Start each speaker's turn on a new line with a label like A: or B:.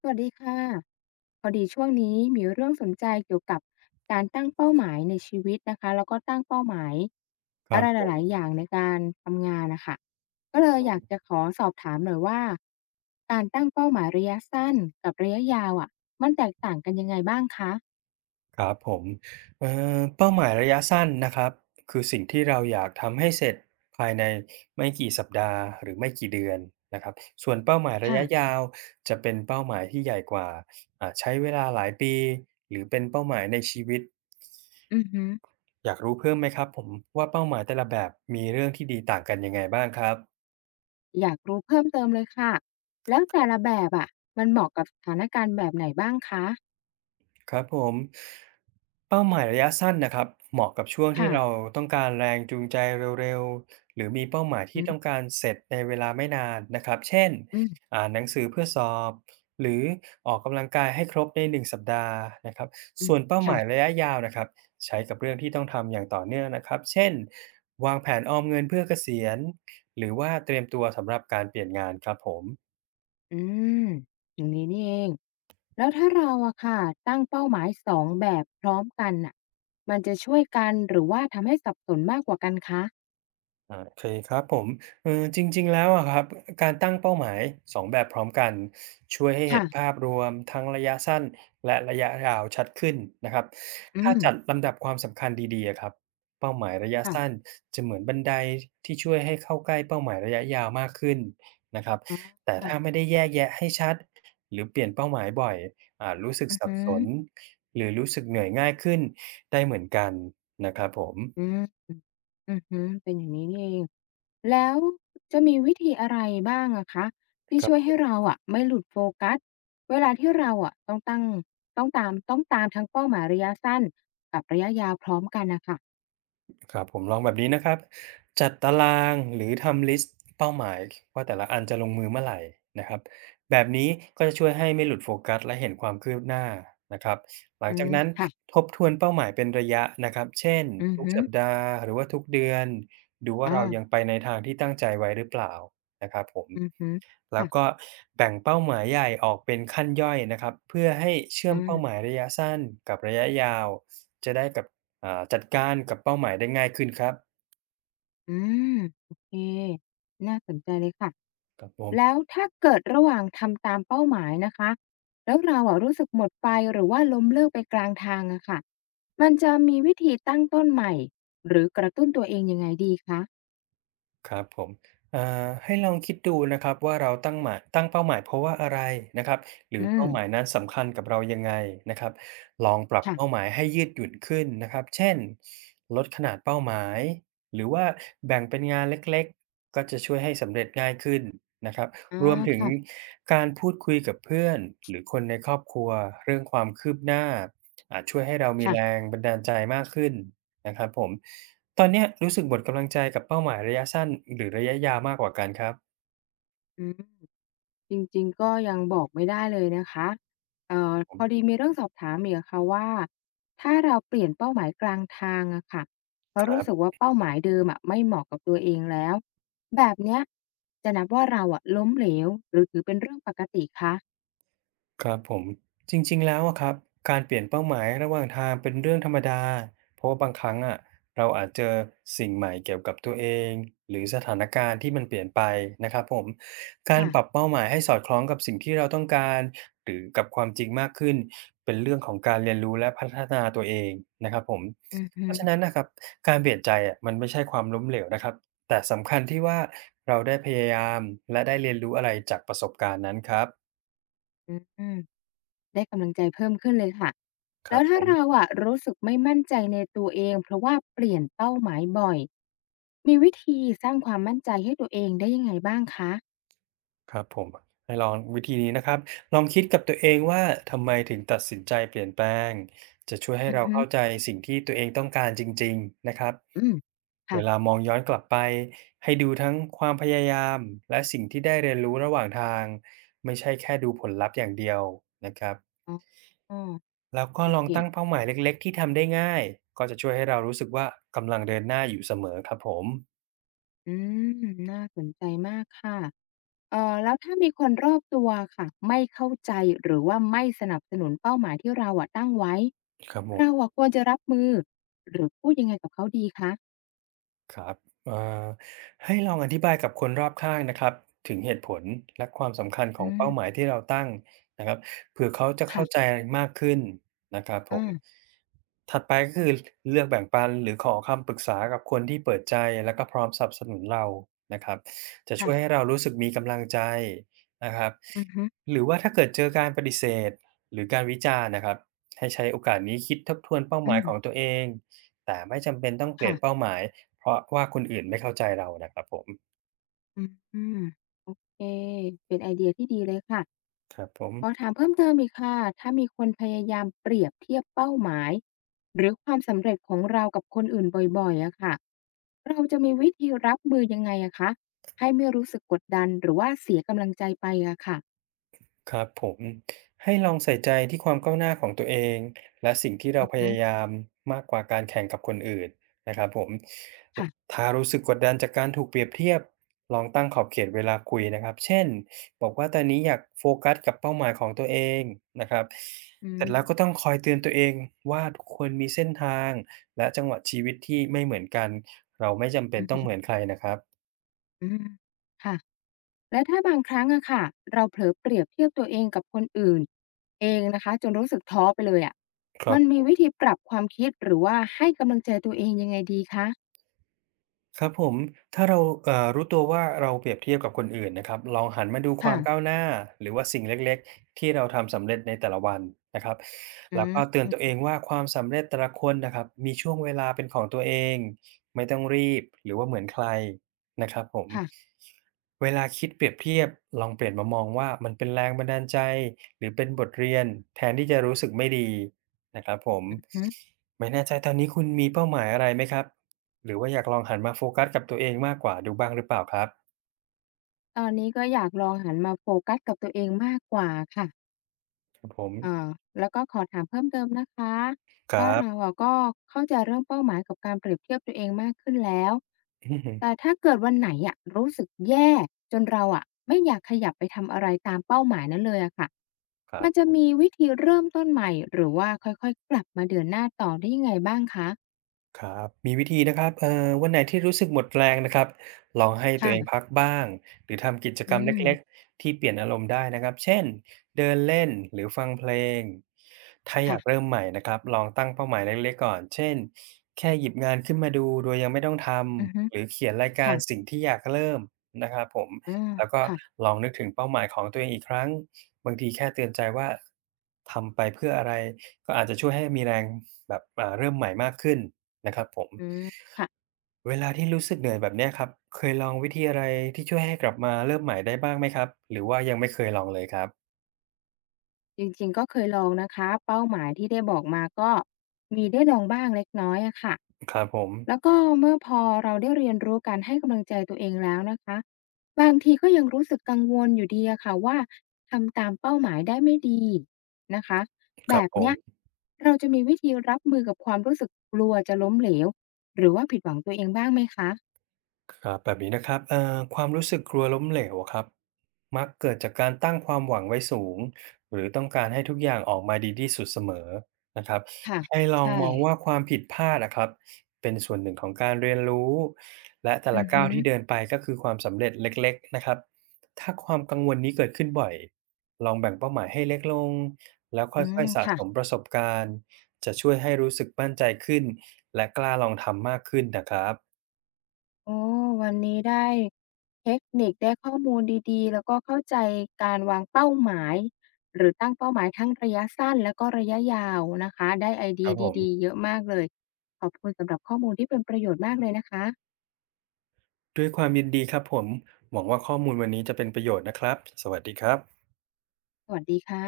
A: สวัสดีค่ะพอดีช่วงนี้มีเรื่องสนใจเกี่ยวกับการตั้งเป้าหมายในชีวิตนะคะแล้วก็ตั้งเป้าหมาย
B: ค
A: อะ
B: รับ
A: ไร
B: ผ
A: ห
B: ม
A: ลายๆอย่างในการทำงานน่ะค่ะก็เลยอยากจะขอสอบถามหน่อยว่าการตั้งเป้าหมายระยะสั้นกับระยะยาวอะมันแตกต่างกันยังไงบ้างคะ
B: ครับผมเอ่เป้าหมายระยะสั้นนะครับคือสิ่งที่เราอยากทำให้เสร็จภายในไม่กี่สัปดาห์หรือไม่กี่เดือนนะครับส่วนเป้าหมายระยะ
A: ค่ะ
B: ยาวจะเป็นเป้าหมายที่ใหญ่กว่าใช้เวลาหลายปีหรือเป็นเป้าหมายในชีวิต
A: อือฮึ
B: อยากรู้เพิ่มไหมครับผมว่าเป้าหมายแต่ละแบบมีเรื่องที่ดีต่างกันยังไงบ้างครับ
A: อยากรู้เพิ่มเติมเลยค่ะแล้วแต่ละแบบอะมันเหมาะกับสถานการณ์แบบไหนบ้างคะ
B: ครับผมเป้าหมายระยะสั้นนะครับเหมาะกับช่วงที่
A: ค่ะ
B: เราต้องการแรงจูงใจเร็วๆหรือมีเป้าหมาย
A: อื
B: ที่ต้อง
A: ม
B: การเสร็จในเวลาไม่นานนะครับเช่น
A: อืม
B: อ่านหนังสือเพื่อสอบหรือออกกำลังกายให้ครบในหนึ่งสัปดาห์นะครับส่วนเป้า
A: ๆ
B: หมาย
A: ค่ะ
B: ระยะยาวนะครับใช้กับเรื่องที่ต้องทำอย่างต่อเนื่องนะครับเช่นวางแผนออมเงินเพื่อเกษียณหรือว่าเตรียมตัวสำหรับการเปลี่ยนงานครับผม
A: อืมอย่างนี้นี่เองแล้วถ้าเราอะค่ะตั้งเป้าหมายสองแบบพร้อมกันน่ะมันจะช่วยกันหรือว่าทำให้สับสนมากกว่ากันคะ
B: โอเคครับผมเออจริงๆแล้วอะครับการตั้งเป้าหมายสองแบบพร้อมกันช่วยให้เห็น
A: ค่ะ
B: ภาพรวมทั้งระยะสั้นและระยะยาวชัดขึ้นนะครับ
A: อื
B: ถ้า
A: ม
B: จัดลำดับความสำคัญดีๆอะครับเป้าหมายระยะสั้น
A: ค่ะ
B: จะเหมือนบันไดที่ช่วยให้เข้าใกล้เป้าหมายระยะยาวมากขึ้นนะครับ
A: อ๋อ
B: แต่ถ้าไม่ได้แยกแยะให้ชัดหรือเปลี่ยนเป้าหมายบ่อยอาจรู้สึก
A: อือ
B: สับ
A: หือ
B: สนหรือรู้สึกเหนื่อยง่ายขึ้นได้เหมือนกันนะครับผ
A: อื
B: ม
A: มอือหือเป็นอย่างนี้นี่เองแล้วจะมีวิธีอะไรบ้างอะคะที่ช่วยให้เราอะไม่หลุดโฟกัสเวลาที่เราอะต้องตั้งต้องตามต้องตามทั้งเป้าหมายระยะสั้นกับระยะยาวพร้อมกันนะคะ
B: ครับผมลองแบบนี้นะครับจัดตารางหรือทำลิสต์เป้าหมายว่าแต่ละอันจะลงมือเมื่อไหร่นะครับแบบนี้ก็จะช่วยให้ไม่หลุดโฟกัสและเห็นความคืบหน้านะครับหลัง
A: อื
B: จาก
A: ม
B: นั้น
A: ค่ะ
B: ทบทวนเป้าหมายเป็นระยะนะครับเช่น
A: อือ
B: ทุก
A: หือ
B: สัปดาห์หรือว่าทุกเดือนดูว่าเรายังไป
A: อ่า
B: ในทางที่ตั้งใจไว้หรือเปล่านะครับผม
A: อือฮึ
B: แล้ว
A: ค่ะ
B: ก็แบ่งเป้าหมายใหญ่ออกเป็นขั้นย่อยนะครับเพื่อให้เชื่อมเป้าหมา
A: อา
B: ยระยะสั้นกับระยะยาวจะได้กับจัดการกับเป้าหมายได้ง่ายขึ้นครับ
A: อืมโอเคน่าสนใจเลยค่ะ
B: ครับผ
A: แล้
B: ม
A: วถ้าเกิดระหว่างทำตามเป้าหมายนะคะแล้วเราอะรู้สึกหมดไฟหรือว่าล้มเลิกไปกลางทางอะค่ะมันจะมีวิธีตั้งต้นใหม่หรือกระตุ้นตัวเองยังไงดีคะ
B: ครับผมอ่าให้ลองคิดดูนะครับว่าเราตั้งเป้าหมายเพราะว่าอะไรนะครับหรื
A: อื
B: อ
A: ม
B: เป้าหมายนั้นสำคัญกับเรายังไงนะครับลองปรับเป้าห
A: ค่ะ
B: มายให้ยืดหยุ่นขึ้นนะครับเช่นลดขนาดเป้าหมายหรือว่าแบ่งเป็นงานเล็กๆก็จะช่วยให้สำเร็จง่ายขึ้นนะครับ
A: อา
B: รวมถึง
A: ค่ะ
B: การพูดคุยกับเพื่อนหรือคนในครอบครัวเรื่องความคืบหน้าอาจช่วยให้เรามีแร
A: ค่ะ
B: งบันดาลใจมากขึ้นนะครับผม ตอนเนี้ยรู้สึกหมดกำลังใจกับเป้าหมายระยะสั้นหรือระยะยาวมากกว่ากันครับ
A: อืม จริงๆก็ยังบอกไม่ได้เลยนะคะ
B: ผ
A: พอ
B: ม
A: ดีมีเรื่องสอบถามอีกอะค่ะว่าถ้าเราเปลี่ยนเป้าหมายกลางทางอะค่ะเพราะ
B: ครั
A: รู้สึก
B: บ
A: ว่าเป้าหมายเดิมอะไม่เหมาะกับตัวเองแล้วแบบเนี้ยจะนับว่าเราอะล้มเหลวหรือถือเป็นเรื่องปกติคะ
B: ครับผมจริงๆแล้วอะครับการเปลี่ยนเป้าหมายระหว่างทางเป็นเรื่องธรรมดาเพราะว่าบางครั้งอะเราอาจเจอสิ่งใหม่เกี่ยวกับตัวเองหรือสถานการณ์ที่มันเปลี่ยนไปนะครับผมการปรับ
A: ค่ะ
B: เป้าหมายให้สอดคล้องกับสิ่งที่เราต้องการหรือกับความจริงมากขึ้นเป็นเรื่องของการเรียนรู้และพัฒนาตัวเองนะครับผม
A: อือฮึ
B: เพราะฉะนั้นนะครับการเปลี่ยนใจอะมันไม่ใช่ความล้มเหลวนะครับแต่สำคัญที่ว่าเราได้พยายามและได้เรียนรู้อะไรจากประสบการณ์นั้นครับ
A: อืมได้กำลังใจเพิ่มขึ้นเลยค่ะ
B: ค
A: แล้
B: รับ
A: ว
B: ผ
A: ถ้าเรา
B: ม
A: อะรู้สึกไม่มั่นใจในตัวเองเพราะว่าเปลี่ยนเป้าหมายบ่อยมีวิธีสร้างความมั่นใจให้ตัวเองได้ยังไงบ้างคะ
B: ครับผมให้ลองวิธีนี้นะครับลองคิดกับตัวเองว่าทำไมถึงตัดสินใจเปลี่ยนแปลงจะช่วยให้
A: อือ
B: เรา
A: ฮึ
B: เข้าใจสิ่งที่ตัวเองต้องการจริงๆนะครับ
A: อืม
B: เว
A: ค่ะ
B: ลามองย้อนกลับไปให้ดูทั้งความพยายามและสิ่งที่ได้เรียนรู้ระหว่างทางไม่ใช่แค่ดูผลลัพธ์อย่างเดียวนะครับ
A: อ๋อ
B: แล้วก็
A: โอ
B: ลอ
A: เค
B: งตั้งเป้าหมายเล็กๆที่ทำได้ง่ายก็จะช่วยให้เรารู้สึกว่ากำลังเดินหน้าอยู่เสมอครับผม
A: อืมน่าสนใจมากค่ะแล้วถ้ามีคนรอบตัวค่ะไม่เข้าใจหรือว่าไม่สนับสนุนเป้าหมายที่เราอะตั้งไว้
B: ครับผ
A: เรา
B: ม
A: อะควรจะรับมือหรือพูดยังไงกับเขาดีคะ
B: ครับเอ่อให้ลองอธิบายกับคนรอบข้างนะครับถึงเหตุผลและความสำคัญข
A: อื
B: องเป้าหมาย
A: ม
B: ที่เราตั้งนะครับเผื่อเขาจะเข้าใจ
A: ค่ะ
B: มากขึ้นนะครับผ
A: อา
B: มถัดไปก็คือเลือกแบ่งปันหรือขอคำปรึกษากับคนที่เปิดใจและก็พร้อมสนับสนุนเรานะครับจะช่วยให้
A: ค่ะ
B: เรารู้สึกมีกำลังใจนะครับ
A: อือฮึ
B: หรือว่าถ้าเกิดเจอการปฏิเสธหรือการวิจารณ์นะครับให้ใช้โอกาสนี้คิดทบทวนเป้าห
A: อื
B: มาย
A: ม
B: ของตัวเอง แต่ไม่จำเป็นต้องเปลี่ยนเป้า
A: ค่ะ
B: หมายเพราะว่าคนอื่นไม่เข้าใจเรานะครับผม
A: อืมโอเคเป็นไอเดียที่ดีเลยค่ะ
B: ครับผม
A: ขอถามเพิ่มเติมอีกค่ะ ถ้ามีคนพยายามเปรียบเทียบเป้าหมายหรือความสำเร็จของเรากับคนอื่นบ่อยๆอะค่ะเราจะมีวิธีรับมือยังไงอะคะให้ไม่รู้สึกกดดันหรือว่าเสียกำลังใจไปอะค่ะ
B: ครับผมให้ลองใส่ใจที่ความก้าวหน้าของตัวเองและสิ่งที่เรา
A: อือ
B: พ
A: ฮึ
B: ยายามมากกว่าการแข่งกับคนอื่นนะครับผม
A: ค่ะ
B: ถ้ารู้สึกกดดันจากการถูกเปรียบเทียบลองตั้งขอบเขตเวลาคุยนะครับเช่นบอกว่าตอนนี้อยากโฟกัสกับเป้าหมายของตัวเองนะครับ
A: อื
B: เสร็จ
A: ม
B: แล้วก็ต้องคอยเตือนตัวเองว่าทุกคนมีเส้นทางและจังหวะชีวิตที่ไม่เหมือนกันเราไม่จำเป็
A: อื
B: น
A: มอ
B: ต้องเหมือน
A: ม
B: ใครนะครับ
A: อืมค่ะและถ้าบางครั้งอะค่ะเราเผลอเปรียบเทียบตัวเองกับคนอื่นเองนะคะจนรู้สึกท้อไปเลยอะมันมีวิธีปรับความคิดหรือว่าให้กำลังใจตัวเองยังไงดีคะ
B: ครับผมถ้าเรารู้ตัวว่าเราเปรียบเทียบกับคนอื่นนะครับลองหันมาดูควา
A: ค่ะ
B: มก้าวหน้าหรือว่าสิ่งเล็กๆที่เราทำสำเร็จในแต่ละวันนะครับ
A: อื
B: แล้วก็เตือนตัวเอ
A: ม
B: งว่าความสำเร็จแต่ละคนนะครับมีช่วงเวลาเป็นของตัวเองไม่ต้องรีบหรือว่าเหมือนใครนะครับผม
A: ค่ะ
B: เวลาคิดเปรียบเทียบลองเปลี่ยนมามองว่ามันเป็นแรงบันดาลใจหรือเป็นบทเรียนแทนที่จะรู้สึกไม่ดีนะครับผม
A: อือฮึ
B: ไม่แน่ใจตอนนี้คุณมีเป้าหมายอะไรไหมครับ หรือว่าอยากลองหันมาโฟกัสกับตัวเองมากกว่าดูบ้างหรือเปล่าครับ
A: ตอนนี้ก็อยากลองหันมาโฟกัสกับตัวเองมากกว่าค่ะ
B: ครับผม
A: อ่าแล้วก็ขอถามเพิ่มเติมนะคะ
B: ครั
A: ว่าเรา
B: บ
A: อะก็เข้าใจเรื่องเป้าหมายกับการเปรียบเทียบตัวเองมากขึ้นแล้ว
B: อือฮึ
A: แต่ถ้าเกิดวันไหนอะรู้สึกแย่จนเราอะไม่อยากขยับไปทำอะไรตามเป้าหมายนั้นเลยอะค่ะ
B: ครั
A: มันจะ
B: บ
A: มีวิธีเริ่มต้นใหม่หรือว่าค่อยๆกลับมาเดินหน้าต่อได้ยังไงบ้างคะ
B: ครับมีวิธีนะครับวันไหนที่รู้สึกหมดแรงนะครับลองให้ตัวเองพัก
A: ค่ะ
B: บ้างหรือทำกิจกร
A: อื
B: รมเ
A: ม
B: ล็กๆที่เปลี่ยนอารมณ์ได้นะครับเช่นเดินเล่นหรือฟังเพลงถ้าอ
A: ค่ะ
B: ยากเริ่มใหม่นะครับลองตั้งเป้าหมายเล็กๆก่อนเช่นแค่หยิบงานขึ้นมาดูโดยยังไม่ต้องท
A: อือฮึ
B: ำหรือเขียนรายการ
A: ค่ะ
B: สิ่งที่อยากเริ่มนะครับผม
A: อา
B: แล้วก็
A: ค่ะ
B: ลองนึกถึงเป้าหมายของตัวเองอีกครั้งบางทีแค่เตือนใจว่าทำไปเพื่ออะไร ก็อาจจะช่วยให้มีแรงแบบเริ่มใหม่มากขึ้นนะครับผม
A: อืมค่ะ
B: เวลาที่รู้สึกเหนื่อยแบบเนี้ยครับเคยลองวิธีอะไรที่ช่วยให้กลับมาเริ่มใหม่ได้บ้างไหมครับหรือว่ายังไม่เคยลองเลยครับ
A: จริงๆก็เคยลองนะคะเป้าหมายที่ได้บอกมาก็มีได้ลองบ้างเล็กน้อยอะค่ะ
B: ครับผม
A: แล้วก็เมื่อพอเราได้เรียนรู้การให้กำลังใจตัวเองแล้วนะคะบางทีก็ยังรู้สึกกังวลอยู่ดีอะค่ะว่าทำตามเป้าหมายได้ไม่ดีนะคะ
B: ค
A: แบ
B: รับ
A: บ
B: ผ
A: เนี้ย
B: ม
A: เราจะมีวิธีรับมือกับความรู้สึกกลัวจะล้มเหลวหรือว่าผิดหวังตัวเองบ้างไหมคะ
B: ครับแบบนี้นะครับความรู้สึกกลัวล้มเหลวอะครับมักเกิดจากการตั้งความหวังไว้สูงหรือต้องการให้ทุกอย่างออกมาดีที่สุดเสมอนะครับ
A: ค่ะ
B: ให้ลอง
A: ใช่
B: มองว่าความผิดพลาดอะครับเป็นส่วนหนึ่งของการเรียนรู้และแต่
A: อื
B: ละ
A: อ
B: ก้า
A: ฮึ
B: วที่เดินไปก็คือความสำเร็จเล็กๆนะครับถ้าความกังวลนี้เกิดขึ้นบ่อยลองแบ่งเป้าหมายให้เล็กลงแล้วค่
A: อืม
B: อยๆสะสม
A: ค่ะ
B: ประสบการณ์จะช่วยให้รู้สึกมั่นใจขึ้นและกล้าลองทำมากขึ้นนะครับ
A: โอ้วันนี้ได้เทคนิคได้ข้อมูลดีๆแล้วก็เข้าใจการวางเป้าหมายหรือตั้งเป้าหมายทั้งระยะสั้นแล้วก็ระยะยาวนะคะได้ไอ
B: ค
A: เดี
B: รั
A: ย
B: บผ
A: ดีๆ
B: ม
A: เยอะมากเลยขอบคุณสำหรับข้อมูลที่เป็นประโยชน์มากเลยนะคะ
B: ด้วยความยินดีครับผมหวังว่าข้อมูลวันนี้จะเป็นประโยชน์นะครับสวัสดีครับ
A: สวัสดีค่ะ